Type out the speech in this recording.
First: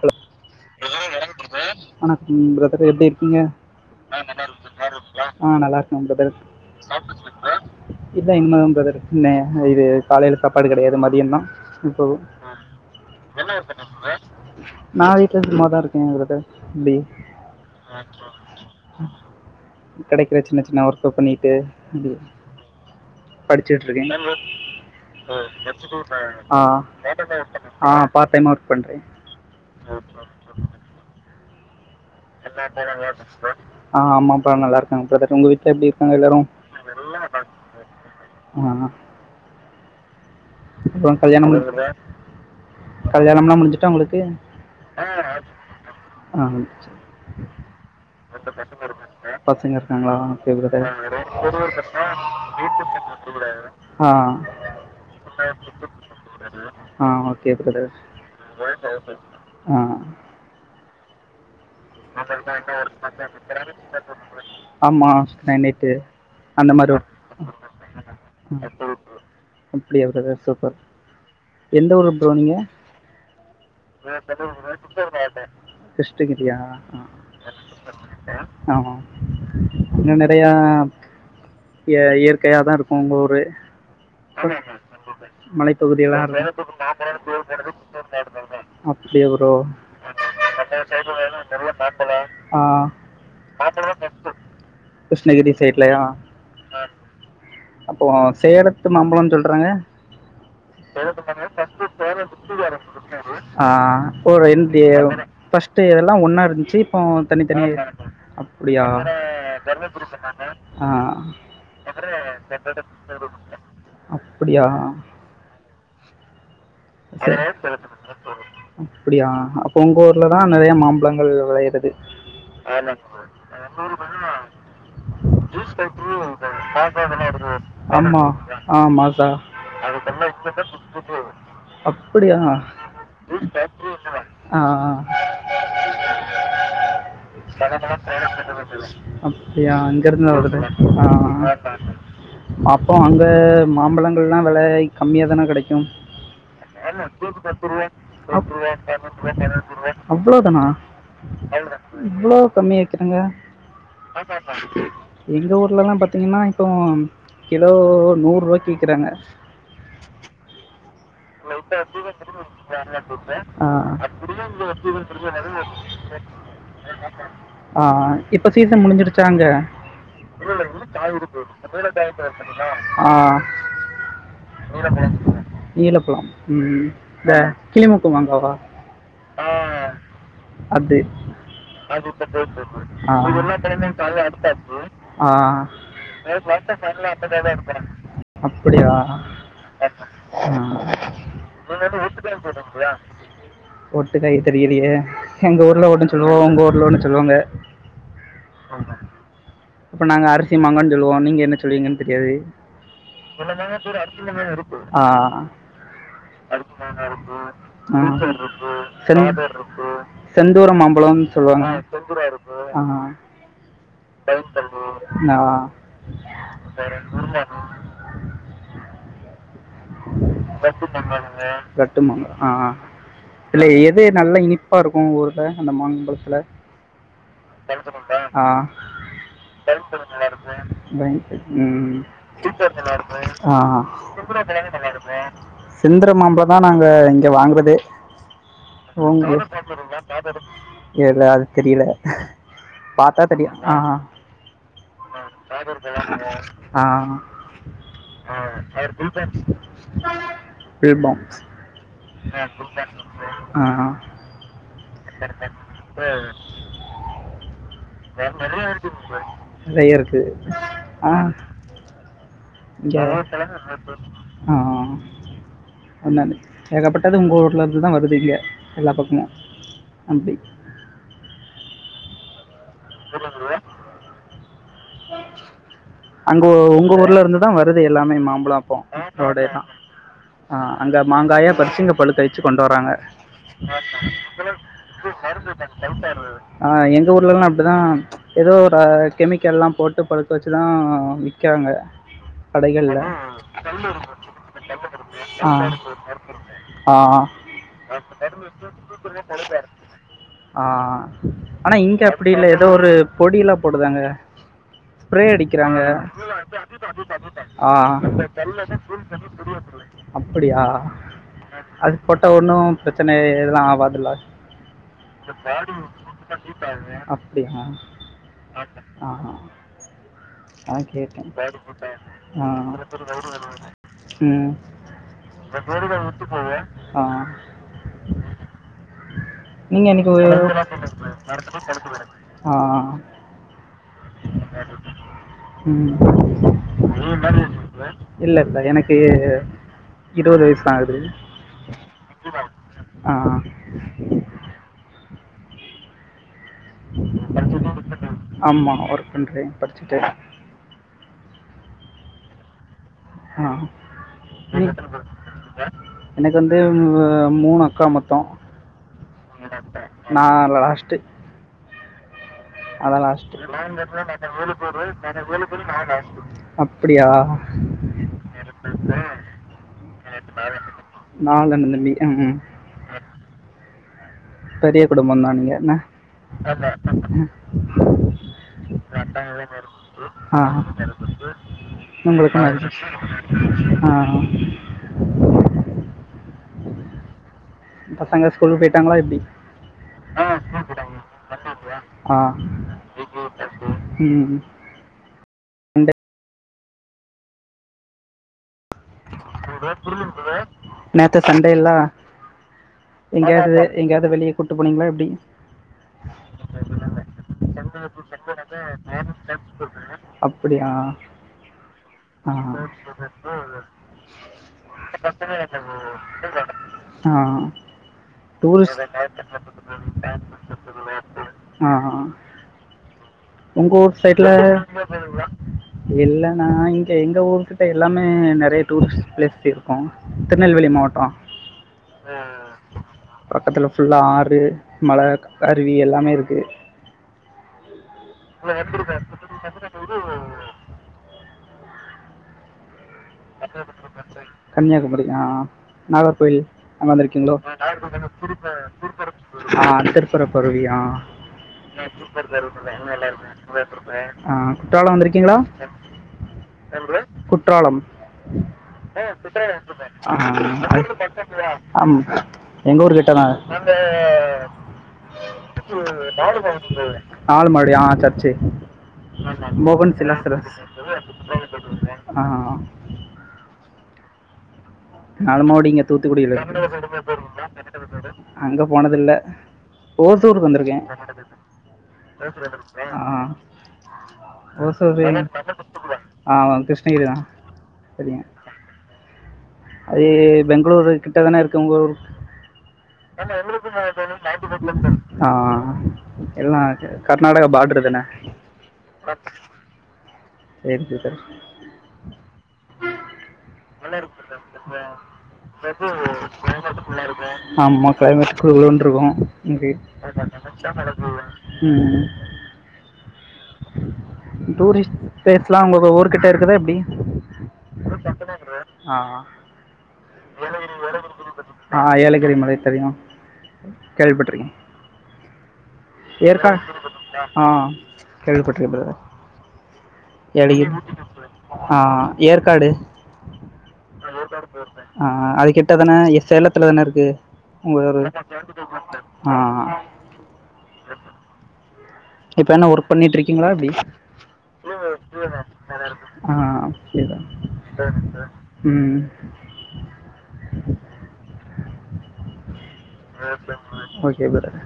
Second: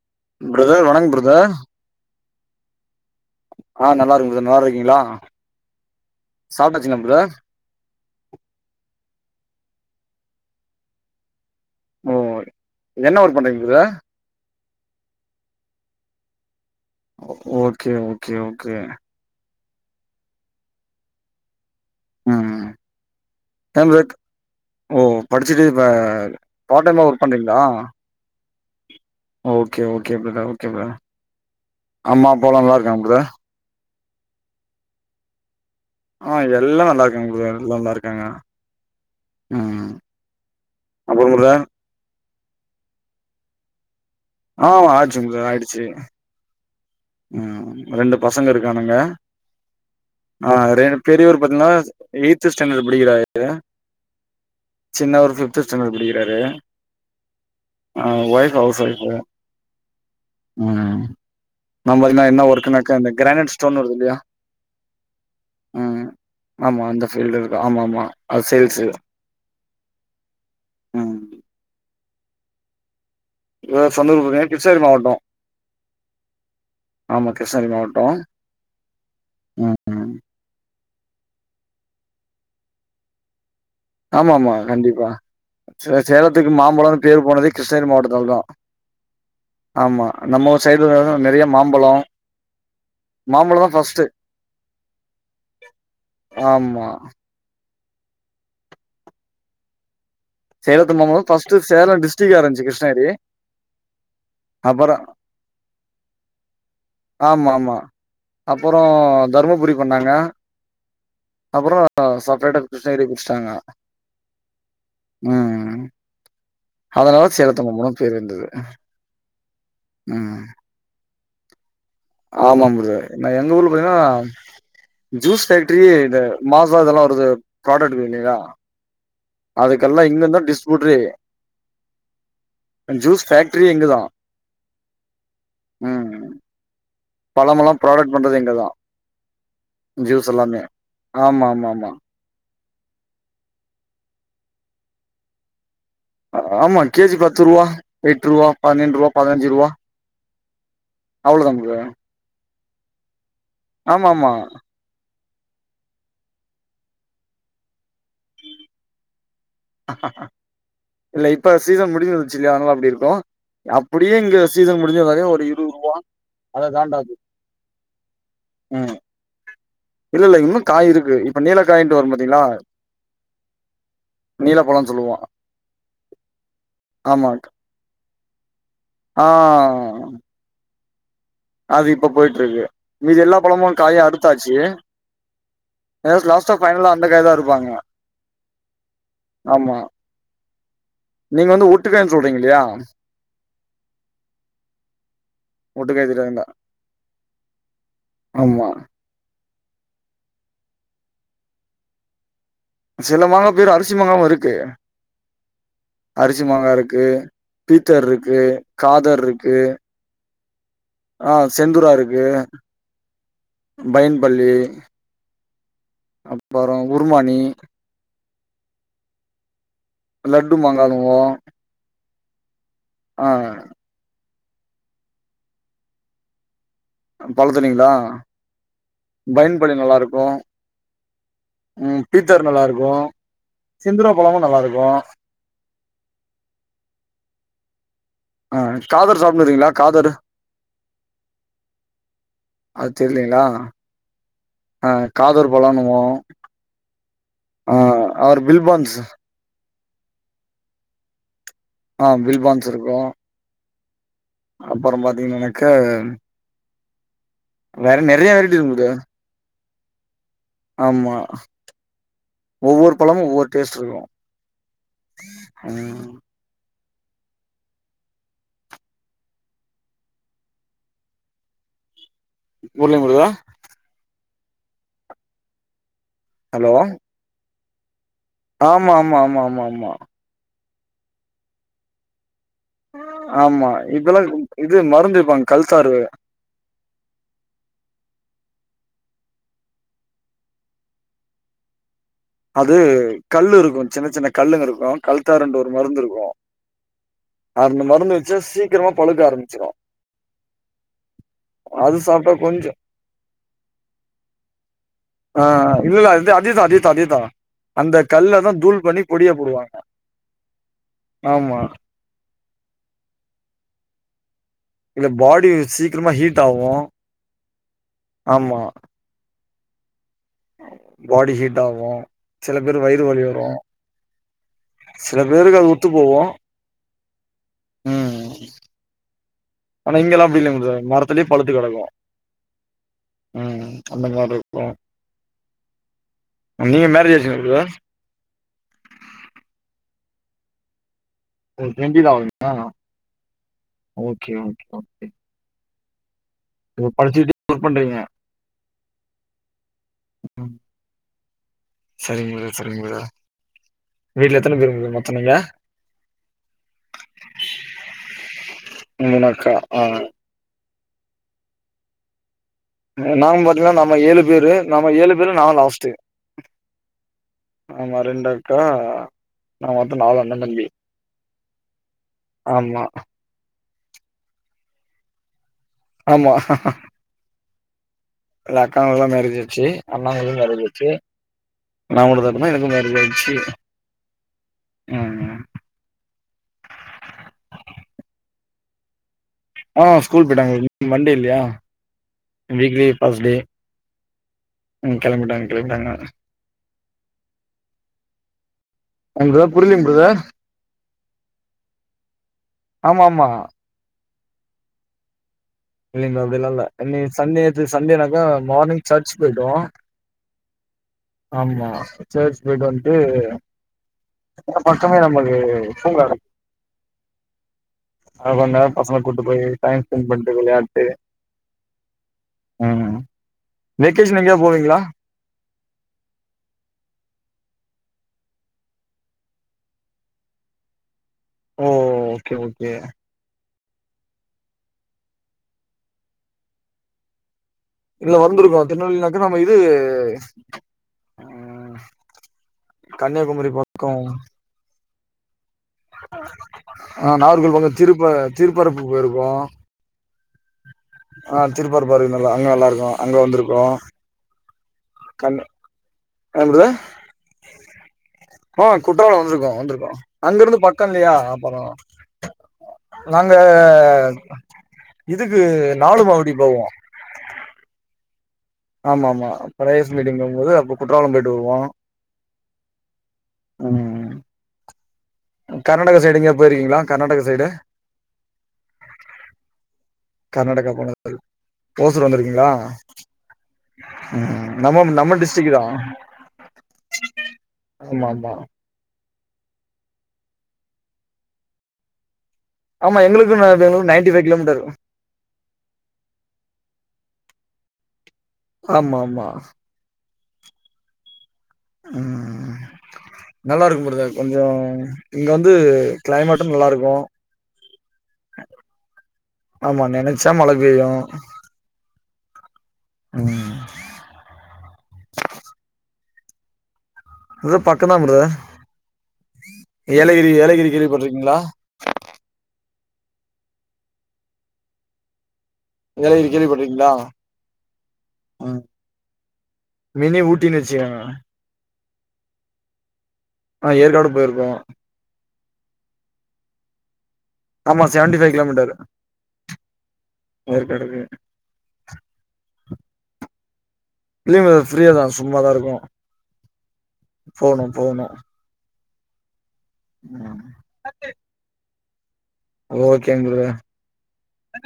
Hello brother வணக்கம் brother வணக்கம் brother எப்டி இருக்கீங் ஆ க்கீங்க நல்லா இருக்க பிரதர் நல்லா இருக்கீங்களா [unintelligible] அ நல்லா இருக்கே ப்ரதர் சாப்ட்டாச்சுங்களா பிரதர் சாப்டாச்சுங்ளா நீங்க இதான் இன்மேதா பிரதர் இது காலையில சாப்பாடு கெடையாது மதியம்தா இப்போ ஓ அ என்ன ஒர்க் வெல பண்றீங்க எத்தன பிரதர் நான் வீட்ல சும்மாதான் இருக்கேங்கறது எப்டி ஓகே ஓகே ஓகே கெடைக்கிற சின்ன சின்ன ஒர்க்கை பண்ணிட்டு உம் ம் படிச்சுட் ஏன் இருக்கே பிரதர் ஓ [unintelligible] படிச்சுட்டு இப்ப பார்ட் டைமா ஒர்க் வாட்டர் டேங்க் பண்றீங்களா பக்கத்துல அ பாத்தே நோட் பண்றே okay okay brother okay brother அம்மா அப்பா லா நல்லா இருக்காங்க பிரதர் ஆ அம்மா அப்பா எல்லா நல்லா இருக்காங்க பிரதர் அ உங்க வீட்ல எப்டி ஆ எல்லாம் நல்லா இருக்காங்க பிரதர் எல்லாம் நல்லா இருக்காங்க ஆ உம் அப்றோம் கல்யாணம் கல்யாணம்னா முடிஞ்சுட்டா உங்களுக்கு ஆ ஆய்டுச்சுங்க ப்ரதர் ஆயிடுச்சு ஆ சேரி உம் ரெண்டு பசங்க இருக்கானுங்க பசங்க இருக்காங்ளா ஆ ரெண்டு பெரியவர் பாத்தீங்கன்னா எய்த் ஸ்டாண்டர்ட் படிக்கிறாரு சின்னவரு ஃபிப்த் ஸ்டாண்டர்ட் படிக்கிறாரு [unintelligible] ஆ ஓகே பிரதர் ஆ ஒய்ஃப் ஆ உம் நம்பல்து என்ன ஒர்க்கனாக்க இந்த கிரானட் ஸ்டோன் வருது இல்லையா ஆமாம் கிரானைட்டு உம் ஆமா மாதிரி அந்த ஒரு பீல்டுல்தான் ஆமா ஆமா சேல்ஸ் வீட்ல இருக்குறது தா சூப்பர் எந்த ஊரு போனீங்க இவ சொந்த ஊர் பாத்தீங்கன்னா கிருஷ்ணகிரி மாவட்டோ கிருஷ்ணகிரியா ஆ ஆமா கிருஷ்ணகிரி மாவட்டம் ம் ம் அப்டியாம் இயற் இயற்கையா தா இருக்கும் ஊரு ஆமா ஆமா கண்டிப்பா சே மலைப்பகுதியெல்லாம் சேலத்துக்கு இருக்கும் மாம்பழம்னு பேரு போனது கிருஷ்ணகிரி மாவட்டத்தல தா அப்படியா ப்ரோ ஆம்மா நம்ம ஊரு சைடுலலா நெறைய மாம் பழம் ஆ மாம்பழம் தா ஃபர்ஸ்ட்டு கிருஷ்ணகிரி சைட்லயா ஆமா அப்போ சேலத்து மாம்பழன் சொல்றாங்க சேலத்து மாம்பழம் ஃபர்ஸ்ட்டு சேலம் டிஸ்ட்ரிக்கா இருந்ச்சு கிருஷ்ணகிரி ஆ ஒரு இன்டு அப்பறோ ஃபர்ஸ்ட்டு இதெல்லா ஒன்னா இருந்துச்சு இப்போ ஆமா ஆமா தனித்தனியா அப்பறோ அப்பிடியா ஆ அப்புறோ சப்ரேட்ட கிருஷ்ணகிரி பிரிஷ்ட்டாங்க அப்படியா ம் அதனால சேலத்து மம்புன்னு பேர் இருந்தது அப்படியா அப்ப உங்க ஊர்லதா நெறைய மாம்பழங்கள் விளையறது ஆமாங் ப்ரோ நா எங்க ஊர்ல பாத்தீன்னா ஜூஸ் ஃபேக்டரி இந்த மாசா இதெல்லா வருது ப்ராடக்ட் ஆமாம் வேனிங்ளா ஆ மாசா அதுக்கெல்லா இங்கந்தா டிஸ்பூட்ரே அப்படியா இங்கதா ஆ ம் ம் [inaudible] இங்கதா அப்டியா ஜூஸ் அங்கருந்தா வருது எல்லாமே ஆ ஆமா ஆமா ஆமா அப்போ அங்க மாம்பழங்கள்லா வெலை கம்மியாதானே கெடைக்கும் ஆம்மா கே ஜி பத்து ரூவா எட்ரூவா பன்னென்ட்ரூவா பதினஞ்சு ரூவா அவ்ளோ தானா அவ்ளோதா ப்ரோ இவ்ளோ கம்மியா விக்கிறங்க ஆமா ஆமா [inaudible] எங்க ஊர்லல்லாம் பாத்தீங்கன்னா இப்போ கிலோ நூரூவாய்க்கு விக்கறாங்க ஆஹ இல்ல இப்ப சீசன் முடிஞ்சிருச்சு இல்யா அதனால அப்டி இருக்கும் ஆ அப்படியே இங்க சீசன் முடிஞ்சதாகே ஒரு இருவ்வரூவா ஆ ஆ இப்ப சீசன் ம் முடிஞ்சிருச்சா அங்க இல்ல இல்ல இன்னு காய் இருக்கு இப்ப நீலக்காயின்ட்டு வரும் பாத்தீங்களா ஆ நீலப்பழம் சொல்லுவோ நீலப்பழம் ம் ம் ஆமா இந்த கிளிமூக்கு மாங்காவா ஆ அடத்து அது இப்ப போயிட்ருக்கு மீதி எல்லா பழமு காயு அறுத்தாச்சு ஆ அதாது லாஸ்ட்டா ஃபைனலா அந்த காய் தா அறுப்பாங்க அப்படியா ஆமா ஆ நீங்க வந்து ஒட்டுக்காய்ன்னு சொல்றீங்க இல்லையா ஒட்டுக்கய் தெரியலையே எங்க ஊர்ல ஒட்டுக்காய் ஒன்னு சொல்லுவோ தெரியாதுல்ல உங்க ஊர்ல ஒன்னு சொல்லுவாங்க ஆமா அப்ப நாங்க அரிசிமாங்கன் சொல்லுவோம் நீங்க என்ன சொல்லுவீங்கன்னு தெரியாது சில மாங்கா பேரும் அரிசி மாங்காவும் இருக்கு ஆ அது அரிசி மாங்கா இருக்கு ஆ. பீத்தர்ருக்கு காதர்ருக்கு செந்தூரம் மாம்பழம் சொல்லுவாங்க இருக்கு பைன்பள்ளி நா அப்பறோ உருமானி லட்டு மாங்கானுவோ கட்டுனோ ஆ ஆ ஆ இதுல எது நல்லா இனிப்பா இருக்கு ஒங்க ஊர்ல அந்த மாங்ம்பழத்துல பழத்துலீங்களா ஆ பைன்பள்ளி நல்லா இருக்கு பிளைன் சேட் ம் பீத்தர் நல்லா இருக்கு ஆ செந்தூரா பழமு நல்லா இருக்கு சிந்திர மாம்பழ தா நாங்க இங்க வாங்குறதே ஆ காதர் ஒங்க சாப்ட்னுருக்கீங்களா காதர் எல்ல அது தெரியல அது பாத்தா தெரியலீங்களா? தெரியு ஆ ஆ காதர் பழோன்னுவோ. ஆ ஆ அவர் ஆ பில்பான்ஸ் பில் பான்ஸ் ஆ பில் பான்ஸ் இருக்கு ஆ ஹா அப்பற பாத்தீங்னா எனக்கு வெரைட்டி இருக்குது. நெறைய இருக்கு ஆ ஆமா. ஒவ்வொரு ஜா பழமும் ஒவ்வொரு டேஸ்ட் இருக்கு. ஆ ஆ ம். அன்ன ஏகப்பட்டது உங்க ஊர்ல இருந்துதா வருது இங்க எல்லா பக்கமு அப்டி ஊர்லயு ஒருதா அங்க ஹலோ உங்க ஊர்ல இருந்துதா வருது எல்லாமே மாம் விலாப்பழ ஆமா, ஆமா, ஆமா, தோடேதா ஆமா, ஆமா. அ அங்க மாங்காய பறிச்சு இங்க பழுக்க வெக் ச்சு கொண்டு வராங்க ஆமா. இதெல்லா இது மருந்து வெப்பாங்க கல்தாரு. ஆ எங்க ஊர்லலாம் அப்டிதா எதோ ஒரு கெமிக்கல்லா போட்டு பழுக்க வெச்சுதா விக்கிறாங்க அது கடைகள்ல கல்லு இருக்கு. சின்ன சின்ன கல்லுங்க இருக்கு. கல்தாருன்ற ஆ ஒரு மருந்து இருக்கு. ஆ அந்த மருந்து வச்சா சீக்கிரமா பழுக்க ஆரம்பிச்சிரு. ஆ ஆனா அது இங்க அப்டி சாப்ட்டா இல்ல எதோ கொஞ்சோ ஒரு பொடிலா போடுதாங்க ஸ்பிரே ஆ அடிக்கிறாங்க இல்ல இல்ல அது அதேதா அதேதா அதேதா. ஆ அந்த கல்ல தான் தூள் பண்ணி பொடியா போடுவாங்க. அப்பிடியா ஆமா அது போட்டா ஒன்னு பிரச்சன எதுலா ஆவாதுல்ல இல்ல பாடி சீக்கிரமா ஹீட் ஆகு அப்டியா ஆமா ஆ ஆ கேட்டே பாடி ஹீட் ஆகு ஆ சில பேர் வயிறு வலி வரு ம் சில பேருக்கு அது ஒத்து போவு ஆ ம் நீங்க ஆனா இங்கெல்லா அன்னைக்குவே அப்டி இல்லைங்க பிரதர் மரத்துலயே பழுத்து கெடக்கு ஆ ம் அந்த மாரி இருக்கு ம் அ நீங்க மேரேஜ் ஆய்ர்ச்சுங்ளா உங்களுக்கு இல்ல இப்ப எனக்கு இருவது வயசுதா ஆகுது ஓ டுவென்டிதா ஆவுதா ஆ ஓகே ஓகே ஓகே இப்ப படிச்சுக்கிட்டே ஒர்க் பண்றீங்க ஆமா ஒர்க் பண்றே படிச்சுக்கிட்டே ம் சரிங்க பிரதர் சரிங்க பிரதர் ஆ வீட்ல எத்தன நீ- பேரு மொத்தமே எனக்கு வந்து உ மூணு அக்கா மொத்த மூணு அக்கா ஆ நா லாஸ்ட்டு நா தா நாங்க பாத்தீங்கன்னா நம்ம ஏழு லாஸ்ட்டு பேரு நம்ம ஏழு பேரு நா லாஸ்ட்டு அப்டியா ஆமா ரெண்டக்கா ஆக மொத்தோ நாலு அண்ண தம்பி நாலு அண்ணன் தம்பி ம் ம். ஆமா பெரிய குடும்ப தா நீங்க ஆமா இல்ல அக்காங்களுக்குலா மேரேஜ் ஆயிடுச்சு அண்ணாங்களுக்கு மேரேஜ் அ ஆயிடுச்சு நா உங்ளுக்கா மட்டுந்தா எனக்கு மேரேஜ் ஆயிடுச்சு அ ம் பசங்க ஸ்கூலுக்கு பொயிட்டாங்ளா எப்டி ஆ ஸ்கூல் பொயிட்டாங்க இன்னைக்கு மண்டே இல்லியா ஆ வீக்லி ஃபஸ்ட் டே ம் ம் கெளம்பிடாங்க கெளம்பிடாங்க சண்டே உங்களுக்குதா புரியலீங்க பிரதர் நேத்து சண்டே இல்ல ஆமா ஆமா எங்கயாது எங்கயாது வெளிய கூட்டு போனீங்ளா எப்டி இல்லிங்க அப்டிலா இல்ல சண்டே நேத்து சண்டேனாக்கா மார்னிங் சர்ச் பொயிட்டோ அப்படியா ஆமா சேர்ச் பொய்ட்டு வந்ட்டு பக்கமே நமக்கு பூங்கா இருக்கு அ அங்க கொஞ்ச நேரோ டூல்ஸ் பசங்கள கூட்டு போய் டைம் ஸ்பெண்ட் அ பண்ட்டு விளையாட்டு அ ம் உங்க ஊர் வெக்கேஷன் சைட்ல எங்கயா போவீங்களா இல்ல நா இங்க எங்க ஊர் கிட்ட எல்லாமே நெறைய டூரிஸ்ட் பிளேஸ் இருக்கு திருநெல்வேலி மாவட்டோ ஓ ஓகே ஓகே பக்கத்துல ஃபுல்லா ஆறு மல அருவி எல்லாமே இருக்கு இல்ல வந்ருக்கோ திருநெல்வேலினாக்கா நம்ம இது அ கன்னியாகுமரி அ நாகர்கோவில் அங்க ஆ வந்ருக்கீங்ளோ நாகர்கோவில் பக்கம் திருப்ப திருப்பரப்பு போயிருக்கோ ஆ திர் திற்பரப்பு அருவியா ஆ திற்பரப்பு அருவி அங்க நல்லா இருக்கு அங்க வந்ருக்கோ அ குற்றாலம் வந்ருக்கீங்ளா என்னது குற்றாலம் ஆ வந்திருக்கோ குற்றாலம் வந்ருக்கே வந்திருக்கோ ஆ அங்கிருந்து பக்கம் நம்மூர் இல்லையா பக்தலதா அப்புறோ எங்க ஊர் கிட்டதா நாங்க இதுக்கு நாலுமாவடி போவோ நாலுமாடி ஆ சர்ச் ஆமா ஆமா மோகன் பிரேயர்ஸ் சி மீட்டிங்கும் போது லாசரஸ் அப்ப குற்றாலம் போயிட்டு வருவோ அ ம் நாலுமாவடி இங்க கர்நாடகா சைடு தூத்துக்குடில எங்கயா போயிருக்கீங்களா கர்நாடகா சைடு அங்க போனதில்ல ஓசூர்கு கர்நாடகா வந்ருக்கே போனது ஓசூர் வந்திருக்கீங்களா ஆ ம் நம்ம ஓசூரு நம்ம டிஸ்ட்ரிக் தா அ கிருஷ்ணகிரி தா ஆமா ஆமா அது பெங்களூரு கிட்ட தானே இருக்கு உங்க ஊர் ஆமா எங்ளுக்கு பெங்ளூர்க்கு நைன்டி ஃபைவ் கிலோமீட்டர் இருக்கு அ எல்லா கர்நாடகா பாட்ரு தானே ஆமா ஆமா [unintelligible] நல்லாருக்கு பிரதர் கொஞ்சோ இங்க வந்து கிளைமேட்டு நல்லா இருக்கு ஆமாம் கிளைமேட் குளு குளுன்ருக்கு ஆமா நெனைச்சா மழ பெய்யு ம் ம் டூரிஸ்ட் பிளேஸ்லா உங்க ஊர்கிட்ட இருக்குதா எப்டி பக்கதா ப்ரதர் ஏலகிரி ஏலகிரி கேள்வி பட்ருக்கீங்ளா ஆ ஏலகிரி மலை தெரியு கேள்விபட்ருக்கே ஏலகிரி ஏற்கா கேள்விப்பட்ருக்கீங்களா ஆ ம் கேள்விபட்ருக்கே பிரதர் மினி ஊட்டினு ஏலகிரி வச்சுக்கோங்க ஆ ஏற்காடு ஆ ஏற்காடு போயிருக்கோ ஆ அது கிட்ட தான சேலத்துல தான இருக்கு உங்க ஆமா ஒரு செவன்டி ஃபைவ் ஆ ஆ ஏற்காடுவே இப்ப என்ன ஒர்க் பண்ணிட்டு இருக்கீங்களா எப்டி இல்லைங்க பிரதர் ஃப்ரீயா தா சும்மாதா இருக்கு ஆ புரிது போணு போணு ம் ம் ஓகேங்க ப்ரோ ஓகே பிரதர்